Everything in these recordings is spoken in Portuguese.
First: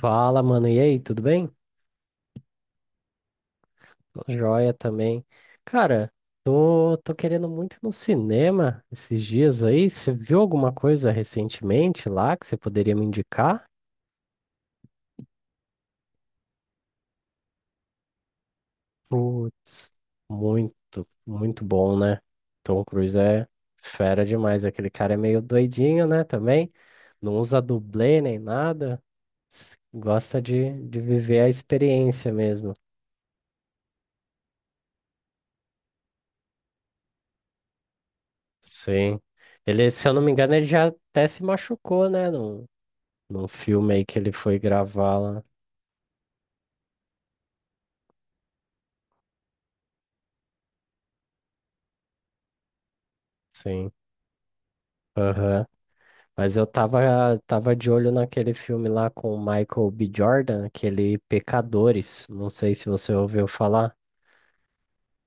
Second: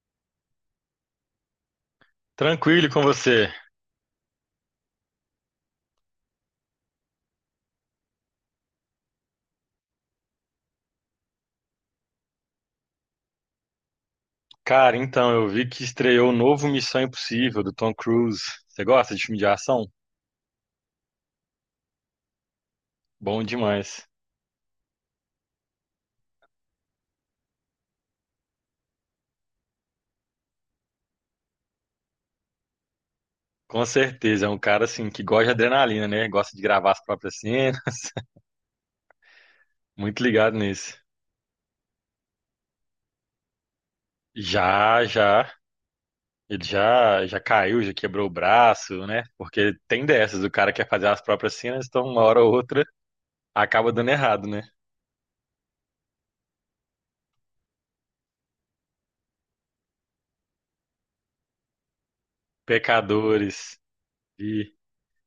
Fala, mano. E aí, tudo bem? Tranquilo com você. Tô joia também. Cara, tô querendo muito ir no cinema esses dias aí. Você viu alguma coisa recentemente lá que você poderia me indicar? Cara, então, eu vi que estreou o novo Missão Impossível do Tom Cruise. Você gosta de filme de ação? Putz, muito bom, né? Tom Cruise Bom é demais. fera demais. Aquele cara é meio doidinho, né? Também não usa dublê nem nada. Gosta de viver a experiência mesmo. Com certeza, é um cara assim que gosta de adrenalina, né? Gosta de gravar as próprias cenas. Sim. Ele, se eu não Muito me engano, ligado ele já nisso. até se machucou, né? Num filme aí que ele foi Já, gravar lá. já. Ele já caiu, já quebrou o braço, né? Porque tem dessas, o cara quer fazer as próprias cenas, então uma hora ou outra Sim. acaba dando errado, né? Aham. Mas eu tava de olho naquele filme lá com o Michael B. Jordan, aquele Pecadores. Não sei se você ouviu Pecadores falar. e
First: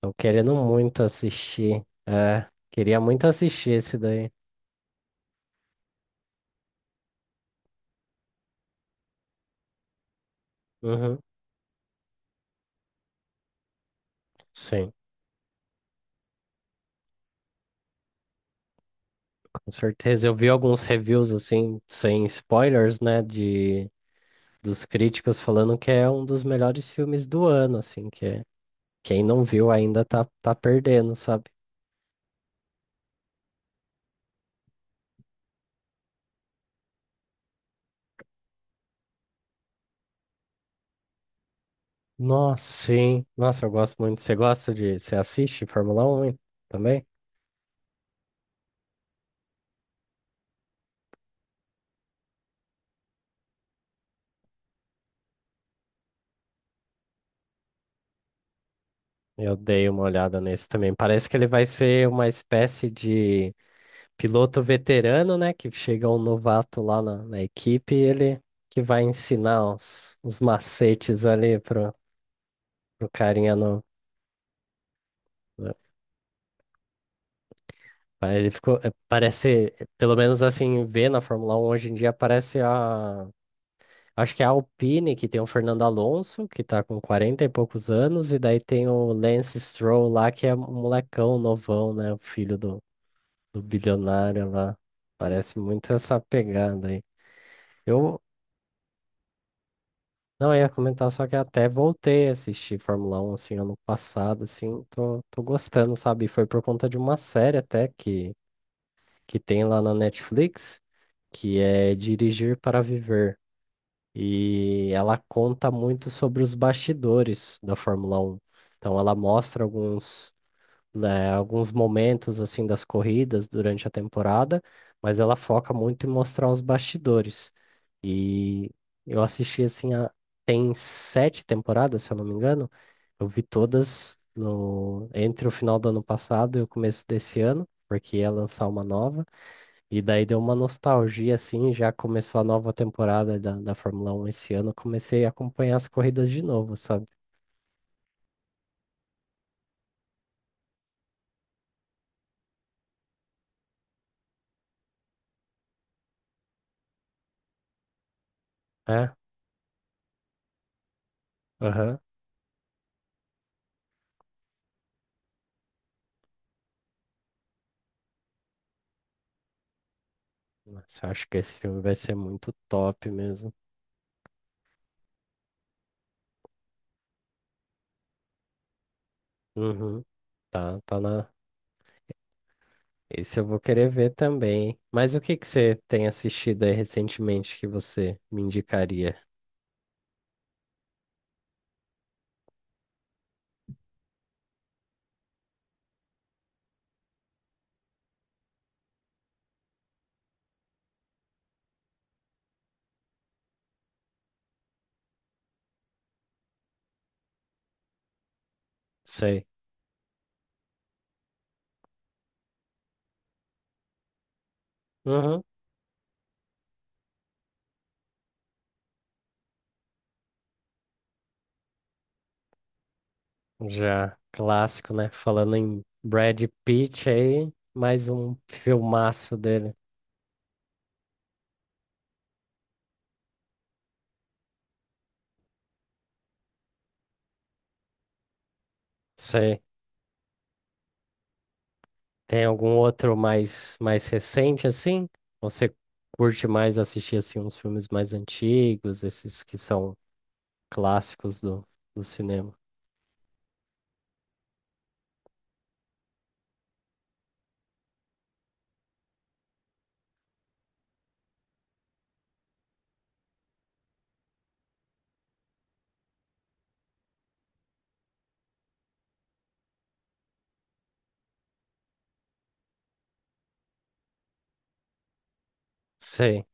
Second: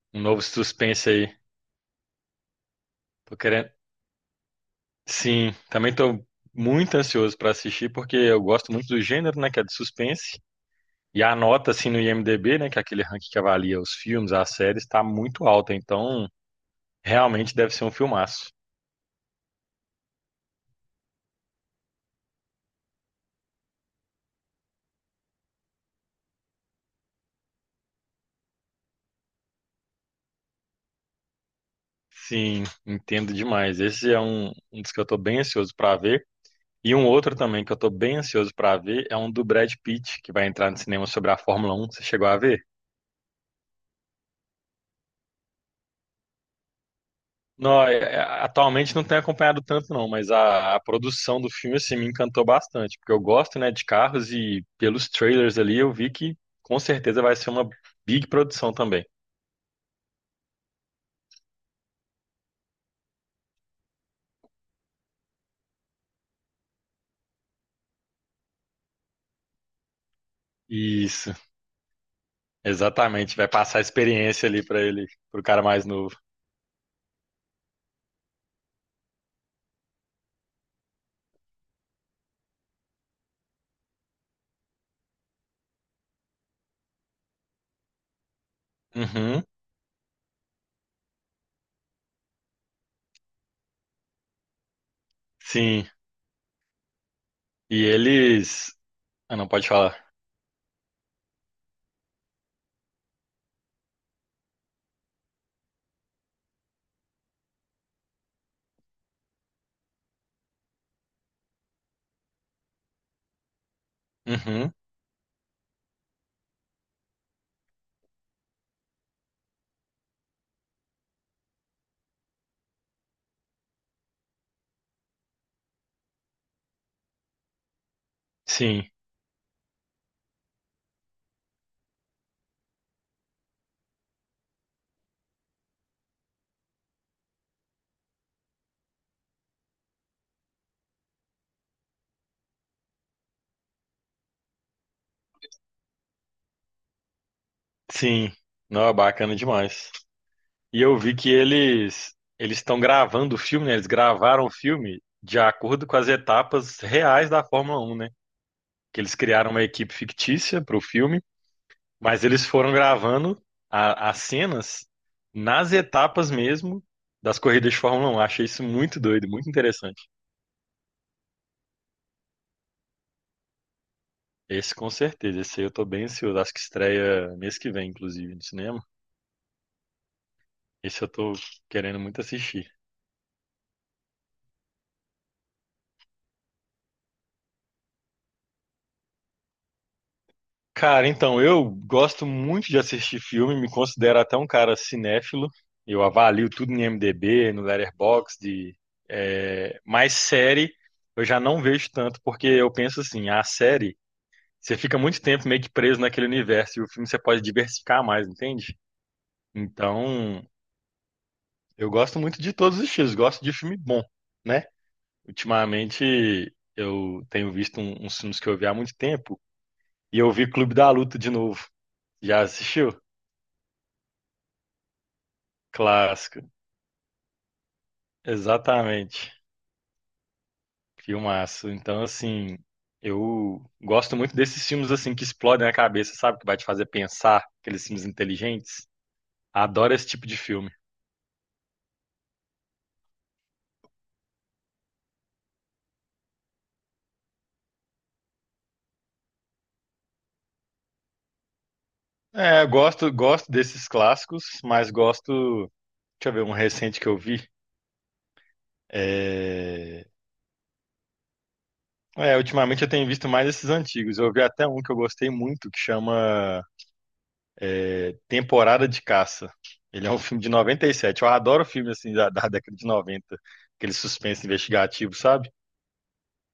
Tô um novo querendo muito suspense aí. assistir. É, queria muito Tô querendo, assistir esse daí. sim, também tô muito ansioso para assistir porque eu gosto muito do gênero, né, que é de suspense. Uhum. E a nota assim no IMDb, né, que é aquele ranking que avalia os filmes, as séries, Sim, tá muito alta, então realmente deve ser um filmaço. com certeza. Eu vi alguns reviews assim, sem spoilers, né, de dos críticos falando que é um dos melhores filmes do ano, assim, que é quem não viu ainda tá perdendo, sabe? Sim, entendo demais. Esse é um dos que eu tô bem ansioso para ver. E um outro também que eu tô bem ansioso para ver é um do Brad Pitt, que vai entrar no cinema sobre a Fórmula Um. Você chegou a Nossa, ver? sim. Nossa, eu gosto muito. Você gosta de. Você assiste Fórmula Um, hein? Também? Não, atualmente não tenho acompanhado tanto não, mas a produção do filme assim me encantou bastante, porque eu gosto, né, de carros e pelos trailers ali eu vi que com certeza vai ser uma big produção também. Eu dei uma olhada nesse também. Parece que ele vai ser uma espécie de piloto veterano, né? Que chega um novato lá na equipe e ele que vai ensinar os macetes Isso, ali pro, pro exatamente, vai carinha passar a no. experiência ali pra ele, pro cara Né? mais novo. Ele ficou. É, parece, pelo menos assim, ver na Fórmula Um hoje em dia, parece a. Acho que é a Alpine, que tem o Fernando Alonso, que tá com 40 e poucos anos, e daí tem o Uhum, Lance Stroll lá, que é um molecão novão, né? O filho do, do bilionário lá. Parece sim. muito essa pegada aí. E Eu eles, ah, não pode falar. não, eu ia comentar, só que até voltei a assistir Fórmula 1, assim, ano passado, assim, tô gostando, sabe? Foi por conta de uma série até que tem lá na Netflix, que é Dirigir para Viver. Uhum, E ela conta muito sobre os bastidores da Fórmula 1. Então ela mostra alguns, né, alguns momentos assim das corridas durante a temporada, mas ela foca muito em mostrar os bastidores. E sim, eu assisti assim a, tem 7 temporadas, se eu não me engano. Eu vi todas no entre o final do ano passado e o começo desse ano, porque ia lançar uma nova. E daí deu uma nostalgia, assim, já começou a nova temporada da, da Fórmula Um esse ano, eu comecei a acompanhar as corridas de novo, sabe? sim. Não, é bacana demais. E eu vi que eles estão gravando o filme, né? Eles gravaram o filme de acordo com as etapas reais da Fórmula 1, né? Que É, eles criaram uma equipe fictícia para o filme, aham. mas eles foram gravando as cenas nas etapas mesmo das corridas de Fórmula 1. Achei isso muito doido, muito interessante. Nossa, eu acho que esse filme vai ser muito top mesmo. Esse com certeza, esse aí eu tô bem ansioso. Acho que estreia mês que vem, inclusive, no cinema. Uhum, tá Esse eu na... tô querendo muito assistir. Esse eu vou querer ver também, hein? Mas o que que você tem assistido aí recentemente que você me indicaria? Cara, então, eu gosto muito de assistir filme, me considero até um cara cinéfilo. Eu avalio tudo em IMDb, no Letterboxd, de, é, mas série eu já não vejo tanto, porque eu penso assim, a série, você fica muito tempo meio que preso naquele universo, e o filme você pode diversificar mais, entende? Sei. Então, eu gosto muito de todos os estilos, gosto de filme bom, né? Uhum, Ultimamente, eu tenho visto uns filmes que eu vi há muito tempo, e eu vi Clube da Luta de novo. Já assistiu? já clássico, né? Falando em Brad Clássico, Pitt aí, mais um exatamente. filmaço dele. Filmaço. Então, assim, eu gosto muito desses filmes assim que explodem a cabeça, sabe? Que vai te fazer pensar, aqueles filmes inteligentes. Sei. Adoro esse tipo de filme. Tem algum outro mais recente assim? Você curte mais assistir assim uns filmes mais antigos, esses que são clássicos do, do cinema? É, eu gosto, gosto desses clássicos, mas gosto. Deixa eu ver, um recente que eu vi. É... é, ultimamente eu tenho visto mais esses antigos. Eu vi até um que eu gostei muito, que chama É Temporada de Caça. Ele é um filme de 97. Eu adoro filme assim da década de 90, aquele suspense investigativo, sabe? Sei.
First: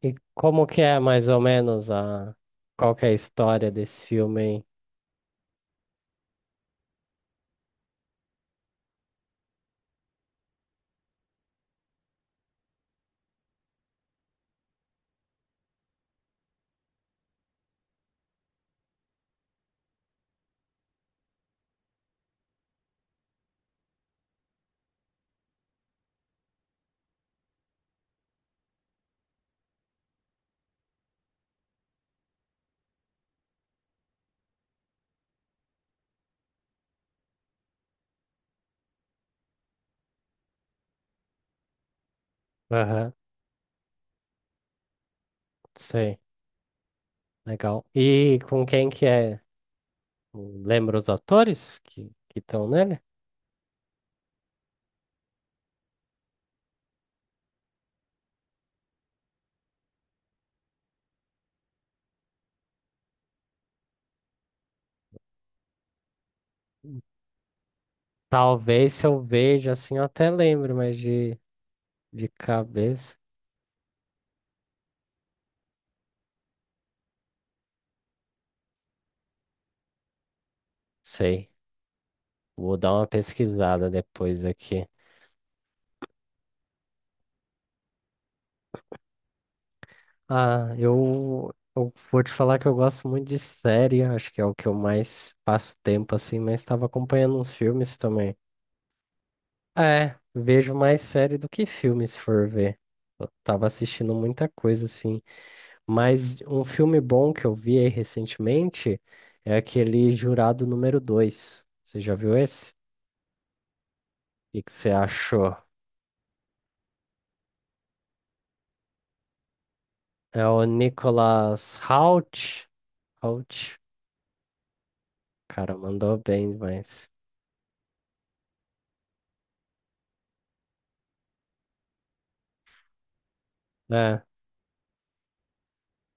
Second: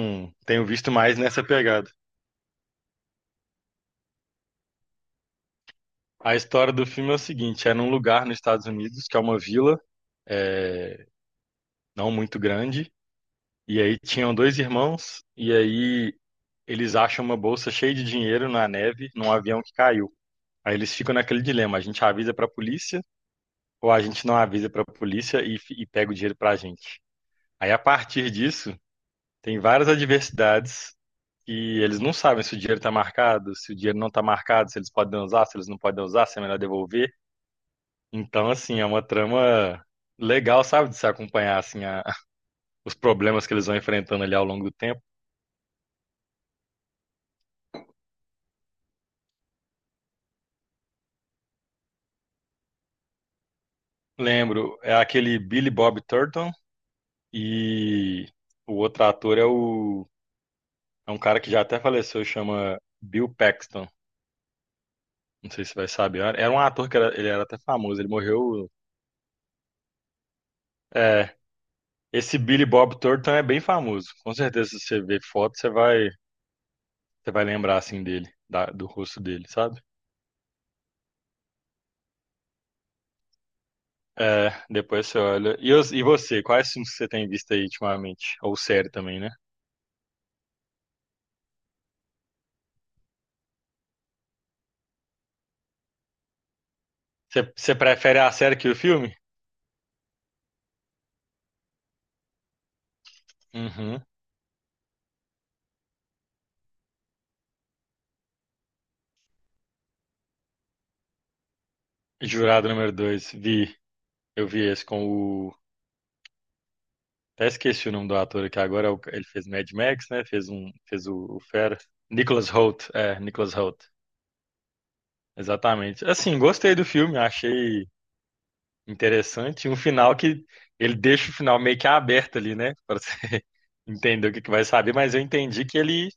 E tenho como que visto é mais mais ou nessa menos pegada. a qual que é a história desse filme aí? A história do filme é o seguinte: é num lugar nos Estados Unidos, que é uma vila, é, não muito grande, e aí tinham dois irmãos, e aí eles acham uma bolsa cheia de dinheiro na neve, num avião que caiu. Aí eles ficam naquele dilema: a gente avisa pra polícia ou a gente não avisa pra polícia e pega o dinheiro pra gente? Aí, a partir disso, tem várias adversidades e eles não sabem se o dinheiro está marcado, se o dinheiro não está marcado, se eles podem usar, se eles não podem usar, se é melhor devolver. Então, assim, é uma trama legal, sabe, de se acompanhar assim os Aham, problemas que eles vão enfrentando ali ao longo do tempo. sei. Legal. E com quem que é? Lembra os atores que estão nele? Lembro, é aquele Billy Bob Thornton e o outro ator é o é um cara que já até faleceu, chama Bill Paxton. Não sei se vai saber. Era um ator que ele era até famoso, ele morreu. Talvez se eu veja assim eu até lembro, mas É, de esse Billy Bob cabeça, Thornton é bem famoso. Com certeza, se você ver foto, você vai lembrar assim dele, do rosto dele, sabe? sei. Vou dar uma pesquisada depois É, aqui. depois você olha. E, e você, quais filmes que você tem visto aí ultimamente? Ou série também, né? Ah, eu vou te falar que eu gosto muito de série, acho que é o que eu mais passo tempo assim, mas estava acompanhando uns Você, você filmes prefere a também. série que o filme? É, vejo mais série do que filme, se for ver. Eu tava Uhum. assistindo muita coisa assim, mas um filme bom que eu vi aí recentemente é aquele Jurado Número Dois. Você já viu Jurado esse? número O dois, vi. Eu vi que que esse você com achou? o. Até esqueci o nome do ator aqui agora. Ele fez Mad Max, né? É Fez o um. Fez o Fera. Nicolas Nicholas Hoult. Hoult. É, Nicholas Hoult. Hoult. Cara, Exatamente. mandou Assim, bem gostei do demais. filme, achei. Interessante. E um final que ele deixa o final meio que aberto ali, né? Pra você É, entender o que que vai saber, mas eu entendi que ele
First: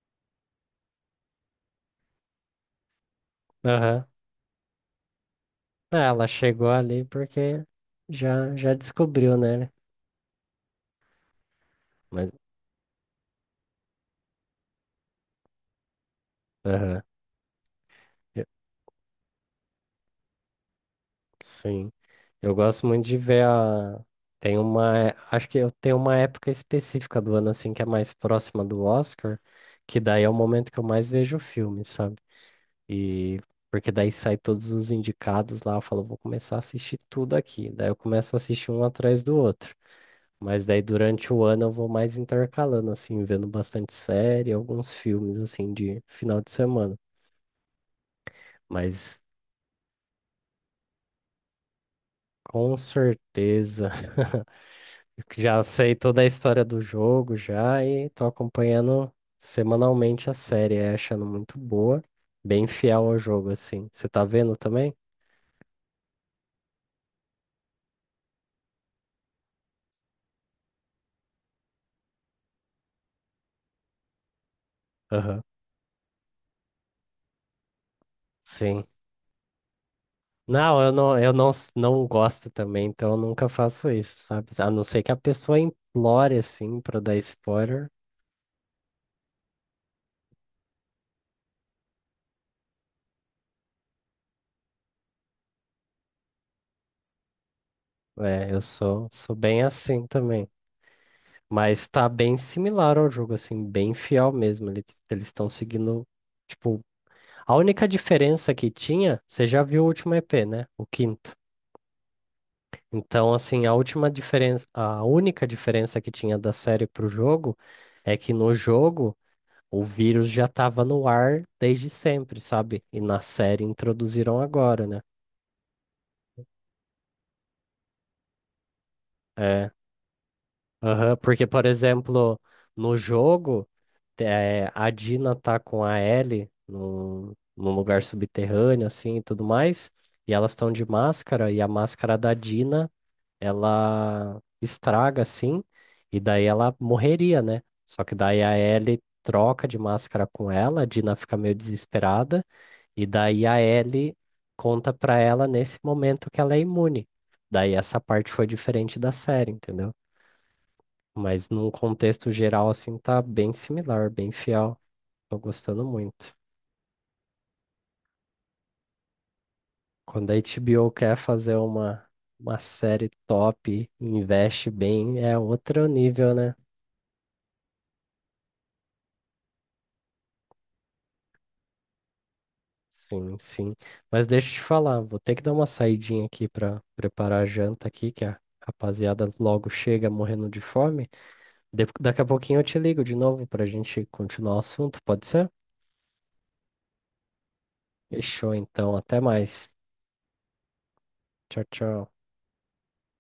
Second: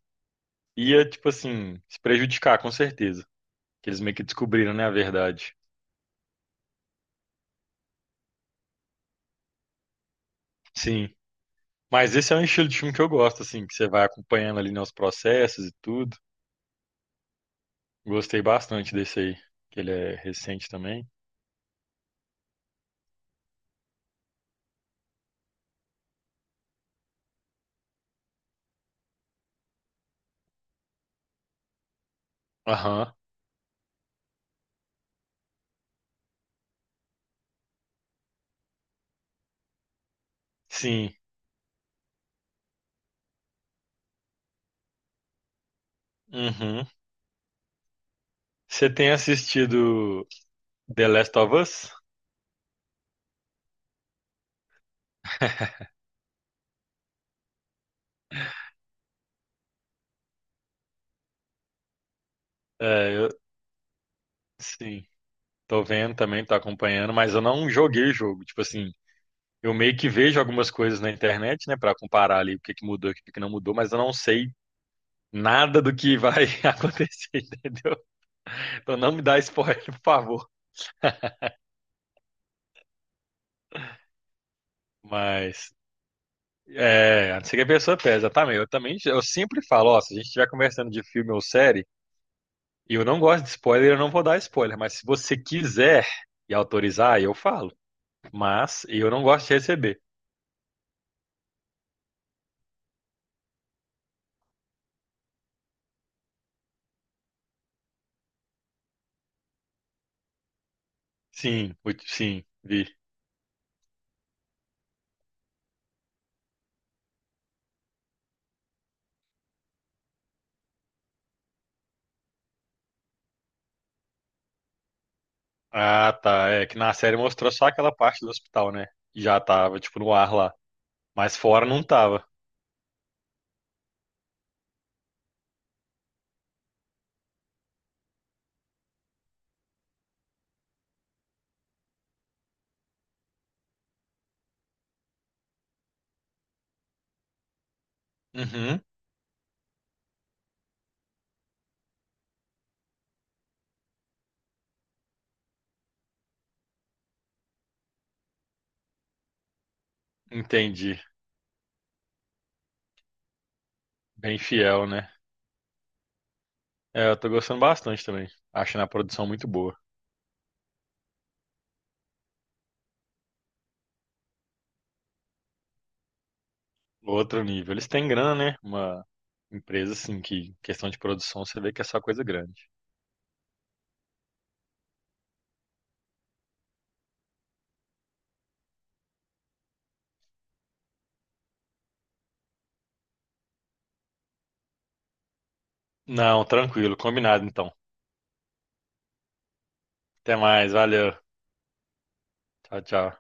ia, tipo assim, se prejudicar, com certeza. Que eles aham. meio que descobriram, né, a verdade. É, ela chegou ali porque já descobriu, né? Sim. Mas Mas, esse é um estilo de filme que eu gosto, assim, que você vai acompanhando ali, né, os processos e tudo. aham, Gostei eu- bastante desse aí, que ele é recente também. sim. Eu gosto muito de ver a. Tem uma. Acho que eu tenho uma época específica do ano, assim, que é mais próxima do Oscar, que daí é o momento que eu mais vejo o filme, sabe? Aham. E. Porque daí sai todos os indicados lá, eu falo, vou começar a assistir tudo aqui. Daí eu começo a assistir um atrás do outro. Mas daí Sim. durante o ano eu vou mais intercalando, assim, vendo bastante série, alguns filmes, assim, de final de Uhum. semana. Você tem Mas assistido The Last of Us? com certeza, eu já sei toda a história do jogo já e tô acompanhando semanalmente a série, é, achando muito boa, bem fiel É, ao eu, jogo, assim. Você tá vendo também? sim. Tô vendo também, tô acompanhando, mas eu não joguei o jogo. Tipo assim, eu meio que vejo algumas coisas na internet, né, pra comparar ali o que que mudou e o que que não mudou, mas eu não sei Aham. nada do que vai acontecer, entendeu? Sim. Então não me dá spoiler, por favor. Não, eu não, não gosto também, então eu nunca faço isso, sabe? A não ser que a pessoa Mas implore, assim, pra dar é, não sei que a spoiler. pessoa pesa, exatamente. Eu também, eu sempre falo, ó, se a gente estiver conversando de filme ou série, e eu não gosto de spoiler, eu não vou dar spoiler, mas se você quiser e autorizar, eu falo. É, eu Mas sou, eu não sou gosto de bem receber. assim também. Mas tá bem similar ao jogo, assim, bem fiel mesmo. Eles estão seguindo, tipo, a única diferença que tinha, você já viu o último EP, né? O quinto. Sim, muito, sim, vi. Então, assim, a última diferença, a única diferença que tinha da série pro jogo é que no jogo o vírus já tava no ar desde sempre, sabe? E na série introduziram agora, né? Ah, tá. É que na série mostrou só aquela parte do hospital, né? Já É. tava, tipo, no ar lá. Aham, Mas porque, por fora não tava. exemplo, no jogo. É, a Dina tá com a Ellie num, num lugar subterrâneo, assim, e tudo mais. E elas estão de máscara, e a máscara da Dina, ela estraga, assim, e daí ela morreria, né? Só que daí a Uhum, Ellie troca de máscara com ela, a Dina fica meio desesperada, e daí a Ellie conta pra ela nesse momento que ela é imune. Daí essa parte foi diferente da série, entendeu? entendi. Mas num contexto geral, assim, tá bem similar, bem Bem fiel. fiel, né? Tô gostando muito. É, eu tô gostando bastante também. Achando a produção muito boa. Quando a HBO quer fazer uma série top, investe bem, é outro nível, né? Outro nível. Eles têm grana, né? Uma empresa, assim, que em questão de produção, você vê que é só coisa grande. Sim, sim. Mas deixa eu te falar, vou ter que dar uma saidinha aqui pra preparar a janta aqui, que a rapaziada logo chega morrendo de fome. Daqui a pouquinho eu te ligo de novo pra gente continuar o assunto, pode ser? Não, tranquilo. Combinado, então. Fechou então, até mais. Até mais. Valeu. Tchau, tchau. Tchau, tchau.